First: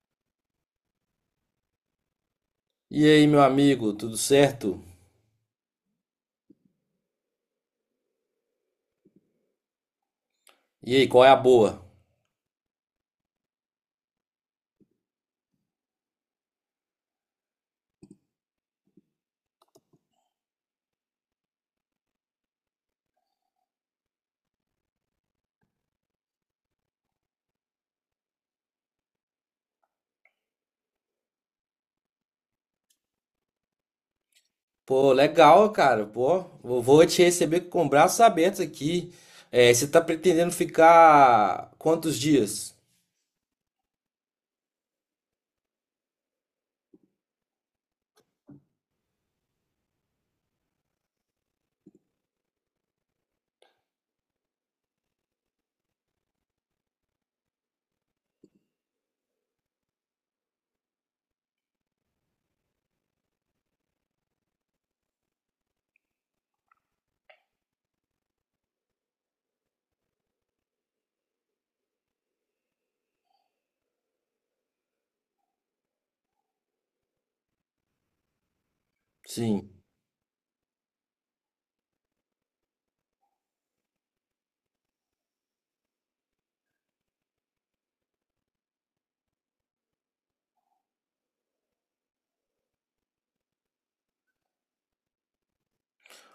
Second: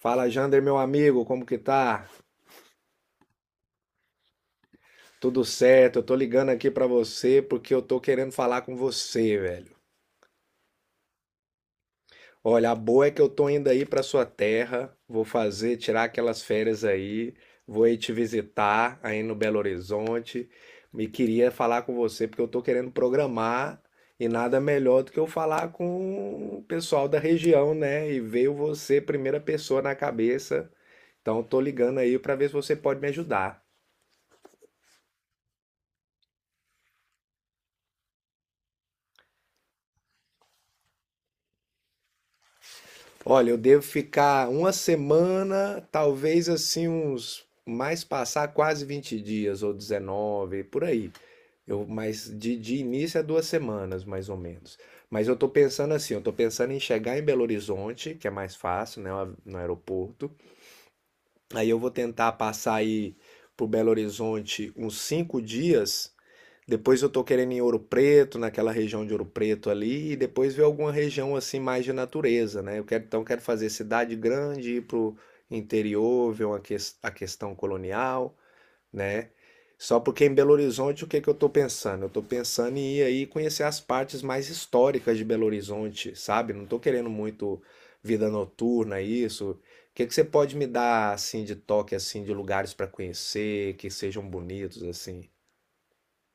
Fala, Jander, meu amigo, como que tá? E aí, meu amigo, tudo certo? Tudo certo? Eu tô ligando aqui pra você porque eu tô querendo falar com você, velho. E aí, qual é a boa? Olha, a boa é que eu tô indo aí pra sua terra, vou fazer, tirar aquelas férias aí, vou aí te visitar aí no Belo Horizonte. Me queria falar com você porque eu tô querendo programar e nada melhor do que eu falar com o pessoal da região, né? E veio você, primeira pessoa na cabeça. Então, eu tô ligando aí pra ver se você pode me ajudar. Pô, legal, cara. Pô, eu vou te receber com braços abertos aqui. É, você tá pretendendo ficar quantos dias? Olha, eu devo ficar uma semana, talvez assim uns mais passar quase 20 dias ou 19 por aí. Mas de início é 2 semanas, mais ou menos. Mas eu tô pensando assim, eu tô pensando em chegar em Belo Horizonte, que é mais fácil, né, no aeroporto. Aí eu vou tentar passar aí por Belo Horizonte uns 5 dias, depois eu tô querendo ir em Ouro Preto, naquela região de Ouro Preto ali, e depois ver alguma região assim mais de natureza, né? Eu quero, então quero fazer cidade grande, ir pro interior, ver a questão colonial, né? Sim. Só porque em Belo Horizonte o que que eu tô pensando? Eu tô pensando em ir aí conhecer as partes mais históricas de Belo Horizonte, sabe? Não tô querendo muito vida noturna, isso. O que que você pode me dar assim de toque assim de lugares para conhecer, que sejam bonitos assim?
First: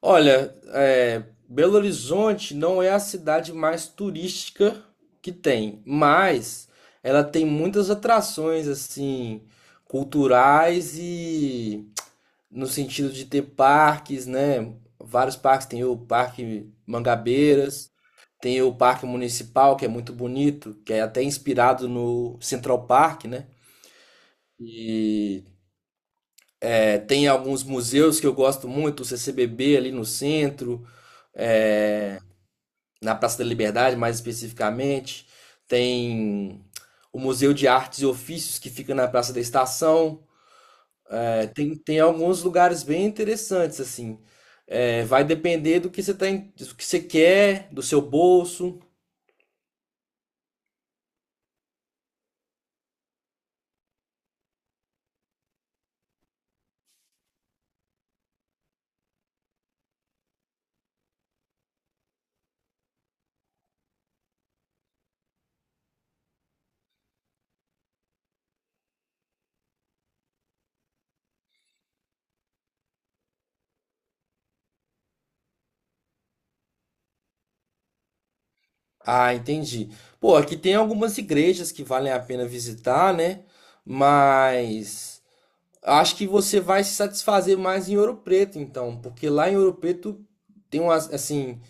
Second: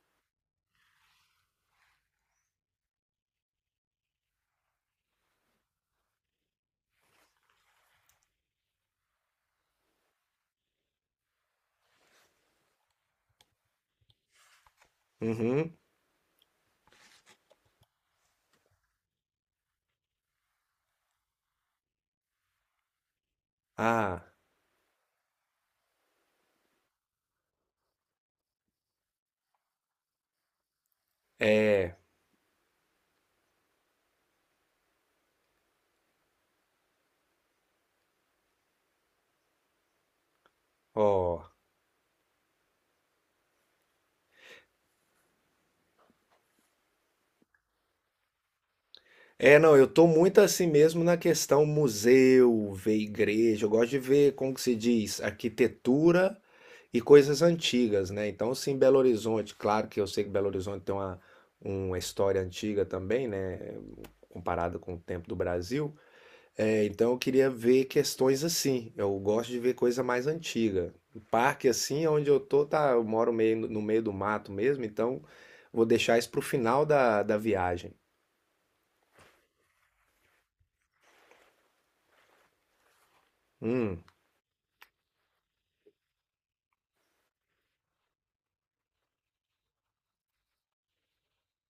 Olha, é, Belo Horizonte não é a cidade mais turística que tem, mas ela tem muitas atrações, assim, culturais e no sentido de ter parques, né? Vários parques, Uhum. tem o Parque Mangabeiras. Tem o Parque Municipal, que é muito bonito, que é até inspirado no Central Park, né? Ah. E tem alguns museus que eu gosto muito, o CCBB ali no centro, É, é, na Praça da Liberdade mais especificamente. Tem o Museu de Artes e Ofícios, que fica na Praça da Estação. ó. É, tem alguns lugares bem interessantes, assim. É, vai depender do que você tá, do que você quer, do seu bolso. É, não, eu tô muito assim mesmo na questão museu, ver igreja. Eu gosto de ver, como que se diz, arquitetura e coisas antigas, né? Então, sim, Belo Horizonte, claro que eu sei que Belo Horizonte tem uma história antiga também, né? Comparado com o tempo do Brasil. É, então, eu queria ver questões assim. Eu gosto de ver coisa mais antiga. O parque, assim, onde eu tô, tá, eu moro meio, no meio do mato mesmo, então vou deixar isso pro final da viagem. Ah, entendi. Pô, aqui tem algumas igrejas que valem a pena visitar, né? Hum, Mas acho que você vai se satisfazer mais em Ouro Preto, então, porque lá em Ouro Preto tem umas, assim,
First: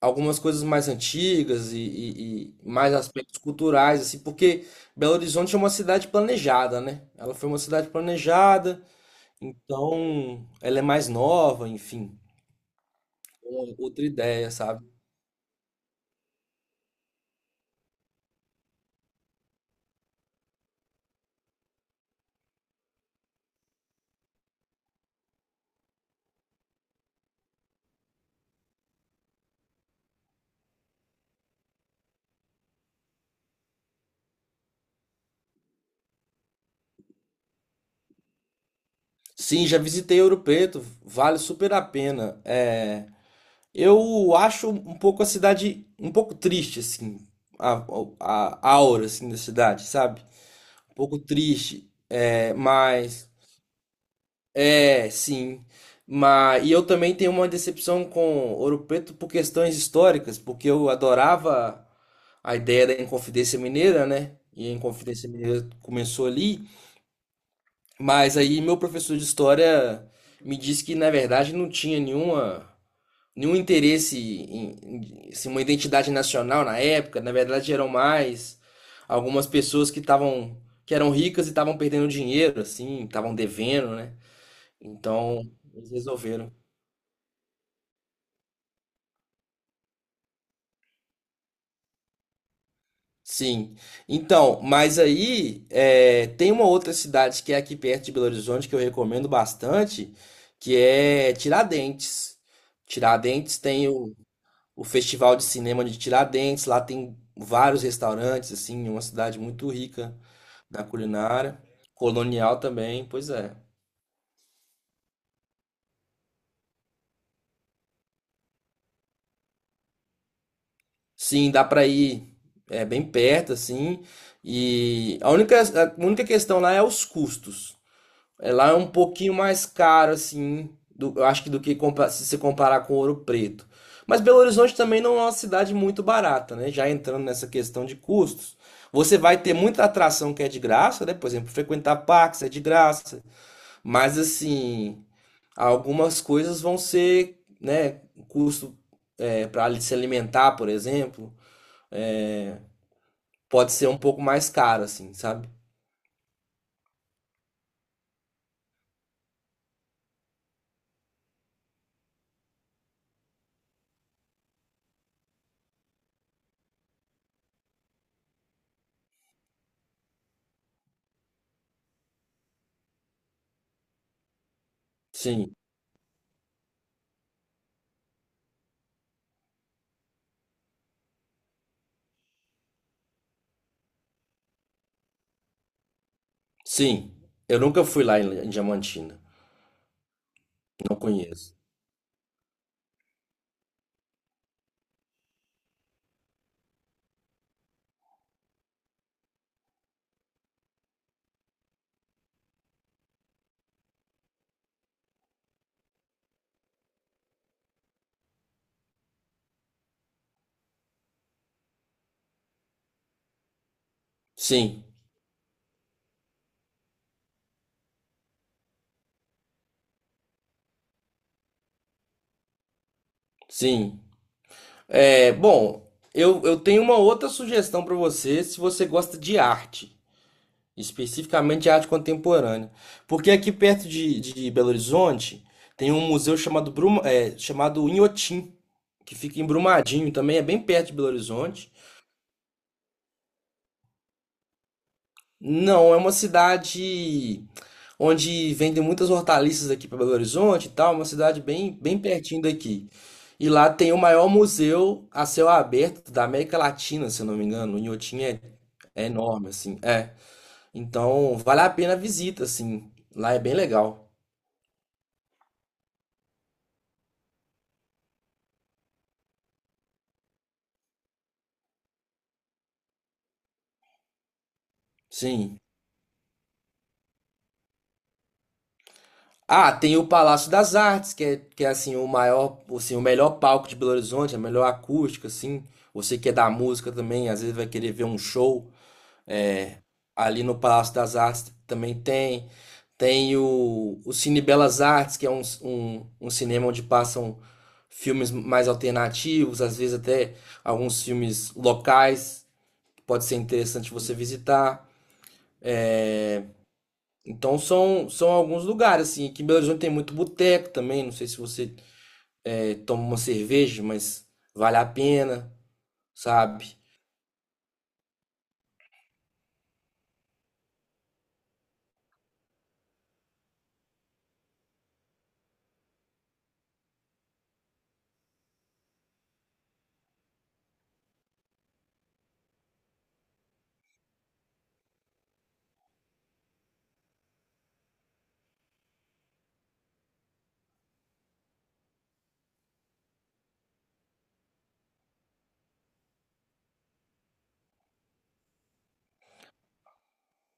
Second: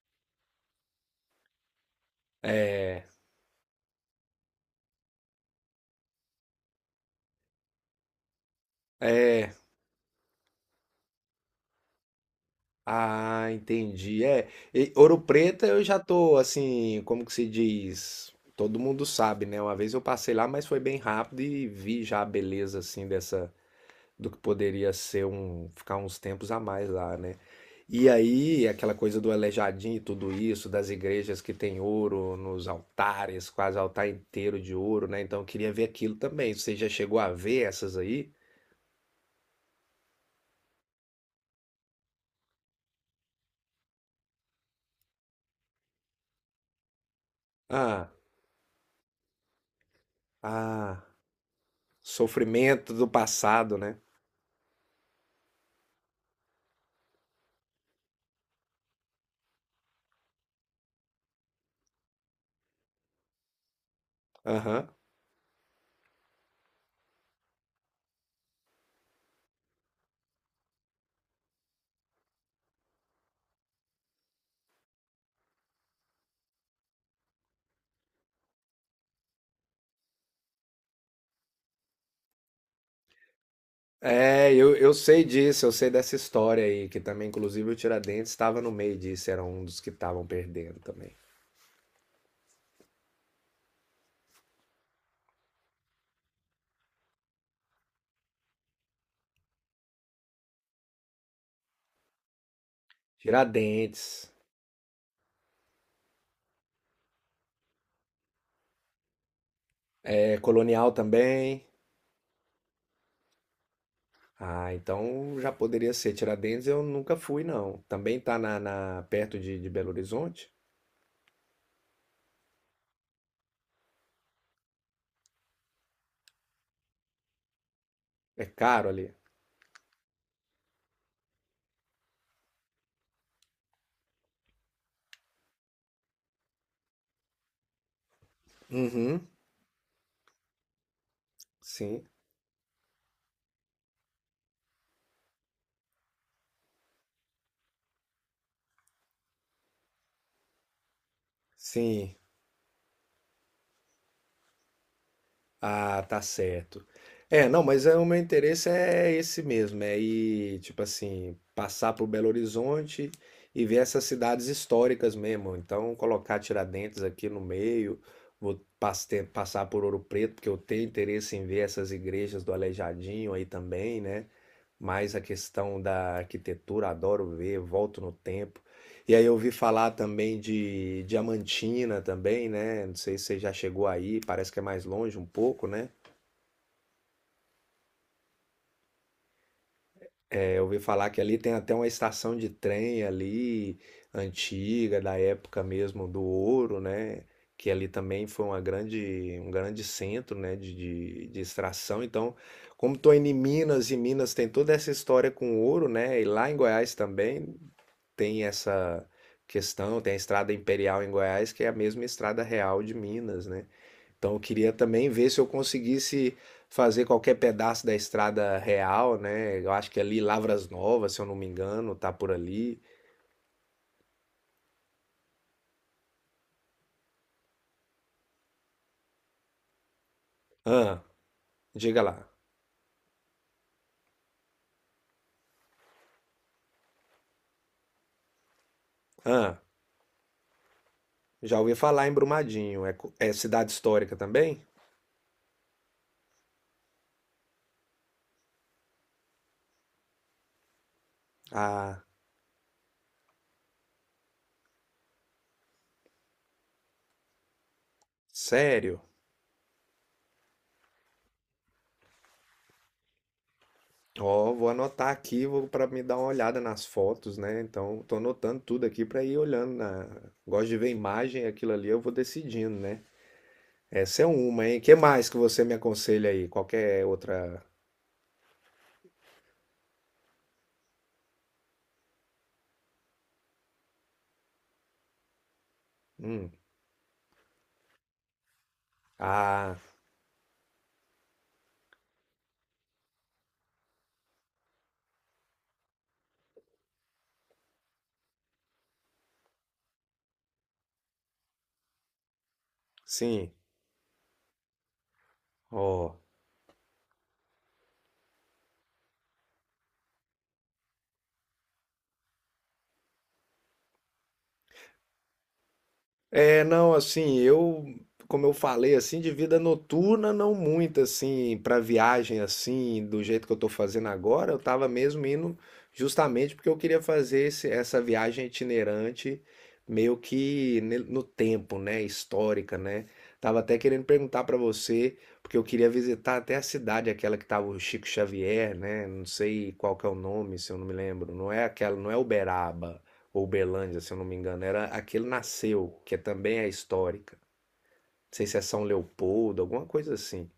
algumas coisas mais antigas e mais é, aspectos culturais, assim, porque Belo Horizonte é uma cidade planejada, né? Ela foi uma cidade planejada, é. então ela é mais nova, enfim, é Ah, uma outra entendi. É, ideia, sabe? e Ouro Preto eu já tô assim, como que se diz? Todo mundo sabe, né? Uma vez eu passei lá, mas foi bem rápido e vi já a beleza assim dessa, do que poderia ser um ficar uns tempos a mais lá, né? E aí, aquela coisa do Aleijadinho e tudo isso, das igrejas que tem ouro nos altares, quase altar inteiro de ouro, né? Então eu queria ver aquilo também. Você já chegou a ver essas aí? Sim, já visitei Ouro Preto, vale super a pena. É, eu acho um pouco a cidade um pouco triste, assim, a, Ah, a aura assim, da cidade, sabe? Um ah. pouco triste, é, Sofrimento do mas passado, né? é, sim. Mas, e eu também tenho uma decepção com Ouro Preto por questões históricas, porque eu adorava a ideia da Inconfidência Mineira, né? E a Aham. Inconfidência Mineira começou ali. Mas aí meu professor de história me disse que na verdade não tinha nenhum interesse assim, uma identidade nacional na época, na verdade eram mais algumas pessoas que estavam que eram ricas e estavam perdendo dinheiro assim, estavam devendo, né? É, eu sei Então, disso, eu sei eles dessa resolveram. história aí, que também, inclusive, o Tiradentes estava no meio disso, era um dos que estavam perdendo também. Sim. Então, mas aí é, tem uma outra cidade que é aqui perto de Belo Horizonte que eu recomendo bastante, que é Tiradentes. Tiradentes tem o Tiradentes, o Festival de Cinema de Tiradentes, lá tem vários restaurantes, assim, é uma cidade muito rica é, na colonial culinária, também. colonial também, pois é. Ah, então já poderia ser. Tiradentes eu nunca fui, não. Também tá perto de Belo Horizonte? Sim, dá pra ir, é bem perto assim, e a única questão lá é os custos. É É, lá é caro um ali. pouquinho mais caro, assim, do, eu acho que do que se você comparar com Ouro Preto. Mas Belo Horizonte também não é uma cidade muito barata, né? Já entrando nessa questão de custos. Você Uhum, vai ter muita atração que é de graça, né? Por exemplo, frequentar sim, parques é de graça. Mas, assim, algumas coisas vão ser, né? Custo para se alimentar, por exemplo, sim. é, pode ser um pouco mais caro, assim, sabe? Ah, tá certo. É, não, mas é, o meu interesse é esse mesmo, é ir, tipo assim, passar por Belo Horizonte e ver essas cidades históricas mesmo. Então, colocar Tiradentes aqui no meio, passar por Ouro Preto, porque eu tenho interesse em ver essas igrejas do Aleijadinho aí também, né? Mais a Sim, questão da arquitetura, adoro ver, volto no tempo. E aí eu ouvi falar também de Diamantina também, né? Não sei se você já chegou aí, parece que é mais longe um pouco, né? sim. Eu nunca fui lá em Diamantina. É, eu ouvi Não falar que ali tem conheço. até uma estação de trem ali, antiga, da época mesmo do ouro, né? Que ali também foi uma grande, um grande centro, né? De extração. Então, como estou indo em Minas e Minas tem toda essa história com ouro, né? E lá em Goiás também, tem essa questão, tem a Estrada Imperial em Goiás, que é a mesma Estrada Real de Minas, né? Então eu queria Sim, também ver se eu conseguisse fazer qualquer pedaço da Estrada Real, né? Eu acho que é ali Lavras Novas, se eu não me engano, tá por ali. sim. É, bom, eu tenho uma outra sugestão para você, se você gosta de arte, Ah, especificamente de arte diga lá. contemporânea. Porque aqui perto de Belo Horizonte tem um museu chamado, Bruma, é, chamado Inhotim, que fica em Ah, Brumadinho, também é bem perto de Belo já Horizonte. ouvi falar em Brumadinho. É, é cidade histórica também? Não, é uma cidade onde vendem muitas hortaliças aqui para Belo Horizonte e tal, uma cidade bem, bem Ah, pertinho daqui. E lá tem o maior museu a céu aberto da América Latina, se eu não me engano. O Inhotim é, sério? é enorme, assim. É. Então, vale a pena a visita, assim. Lá é bem legal. Ó, vou anotar aqui, vou para me dar uma olhada nas fotos, né? Então, tô anotando tudo aqui para ir olhando na... Gosto de ver imagem, aquilo ali eu vou decidindo, né? Essa é uma, hein? Que mais que Sim. você me aconselha aí? Qualquer outra? Ah, tem o Palácio das Artes, que é assim, o maior, assim, o melhor palco de Belo Horizonte, a melhor acústica, assim. Você que é da Hum. música também, às vezes vai querer ver um show. Ah, Ali no Palácio das Artes também tem. Tem o Cine Belas Artes, que é um cinema onde passam filmes mais alternativos, às vezes até alguns filmes locais, que pode ser sim. interessante você visitar. Ó. É, então são, são alguns lugares, assim. Aqui em Belo Horizonte tem muito boteco também, não sei se você é, toma uma cerveja, mas vale a pena, É, sabe? não, assim, eu, como eu falei, assim, de vida noturna, não muito, assim, para viagem, assim, do jeito que eu tô fazendo agora, eu tava mesmo indo justamente porque eu queria fazer essa viagem itinerante meio que no tempo, né, histórica, né? Tava até querendo perguntar para você, porque eu queria visitar até a cidade, aquela que tava o Chico Xavier, né? Não sei qual que é o nome, se eu não me lembro. Não é aquela, não é Uberaba ou Belândia, se eu não me engano, era aquele nasceu, que também é histórica. Não sei se é São Leopoldo, alguma coisa assim.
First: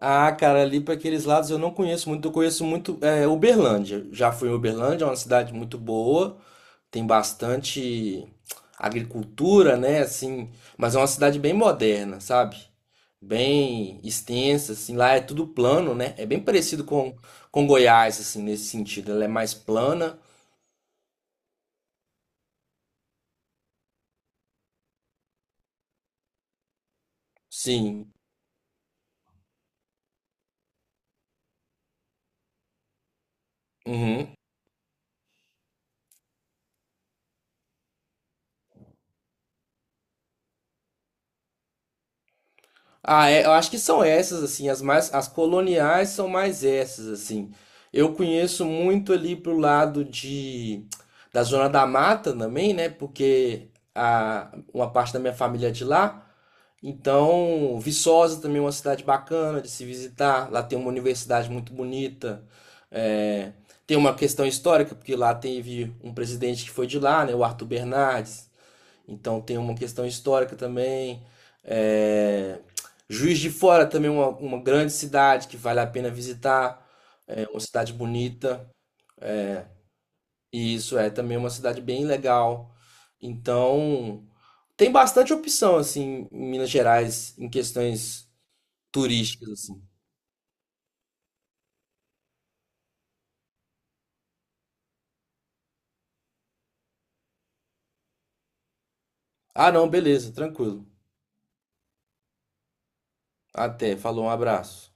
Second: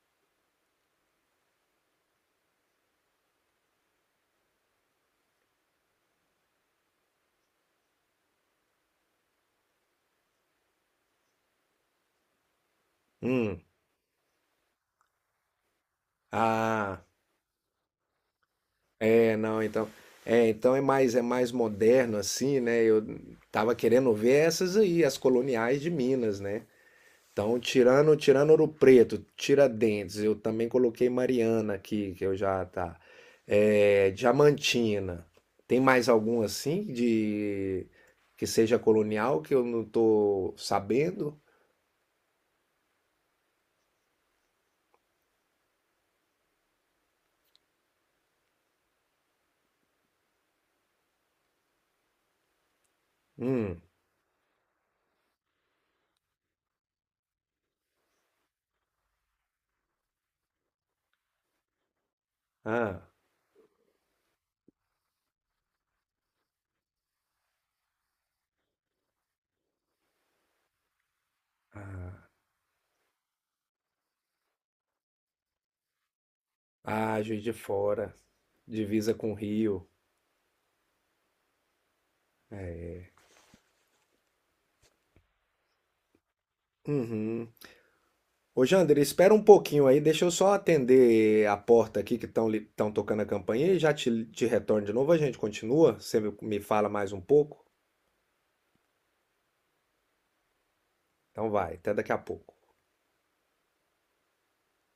Ah, cara, ali para aqueles lados eu não conheço muito. Eu conheço muito é, Uberlândia. Já fui em Uberlândia, é uma cidade muito boa, tem bastante agricultura, né? Assim, mas é uma cidade bem moderna, sabe? Hum. Bem extensa, assim. Lá é tudo plano, né? É bem parecido Ah, com Goiás, assim, nesse sentido. Ela é é, mais não, então. plana, É, então é mais, é mais moderno assim, né? Eu tava querendo ver essas aí, as coloniais de Minas, né? Então, sim. tirando Ouro Preto, Tiradentes, eu também coloquei Mariana aqui, que eu já tá. É, Uhum. Diamantina. Tem mais algum assim de que seja colonial que eu não tô sabendo? Ah, é, eu acho que são essas, assim, as mais, as coloniais são mais essas, assim. Eu conheço muito ali pro lado da Zona da Mata também, né? Porque Hum. a, uma parte da minha família é de lá. Então, Viçosa também é uma cidade bacana de se visitar. Lá tem uma universidade muito bonita. Ah, É, tem uma questão histórica, porque lá teve um presidente que foi de lá, né? O Arthur Bernardes. Então tem uma questão histórica também. É, Juiz de Fora também é uma grande cidade que vale a pena visitar. ah, Juiz É de uma cidade Fora, bonita. divisa com o Rio. E isso é também uma cidade bem legal. Então tem bastante opção assim em Minas Gerais em Uhum. questões Ô, Jander, espera um turísticas assim. pouquinho aí, deixa eu só atender a porta aqui que estão tocando a campainha e já te, te retorno de novo. A gente continua? Você me fala mais um pouco? Ah, não, beleza, tranquilo. Então vai, até daqui a pouco. Até, falou, um abraço.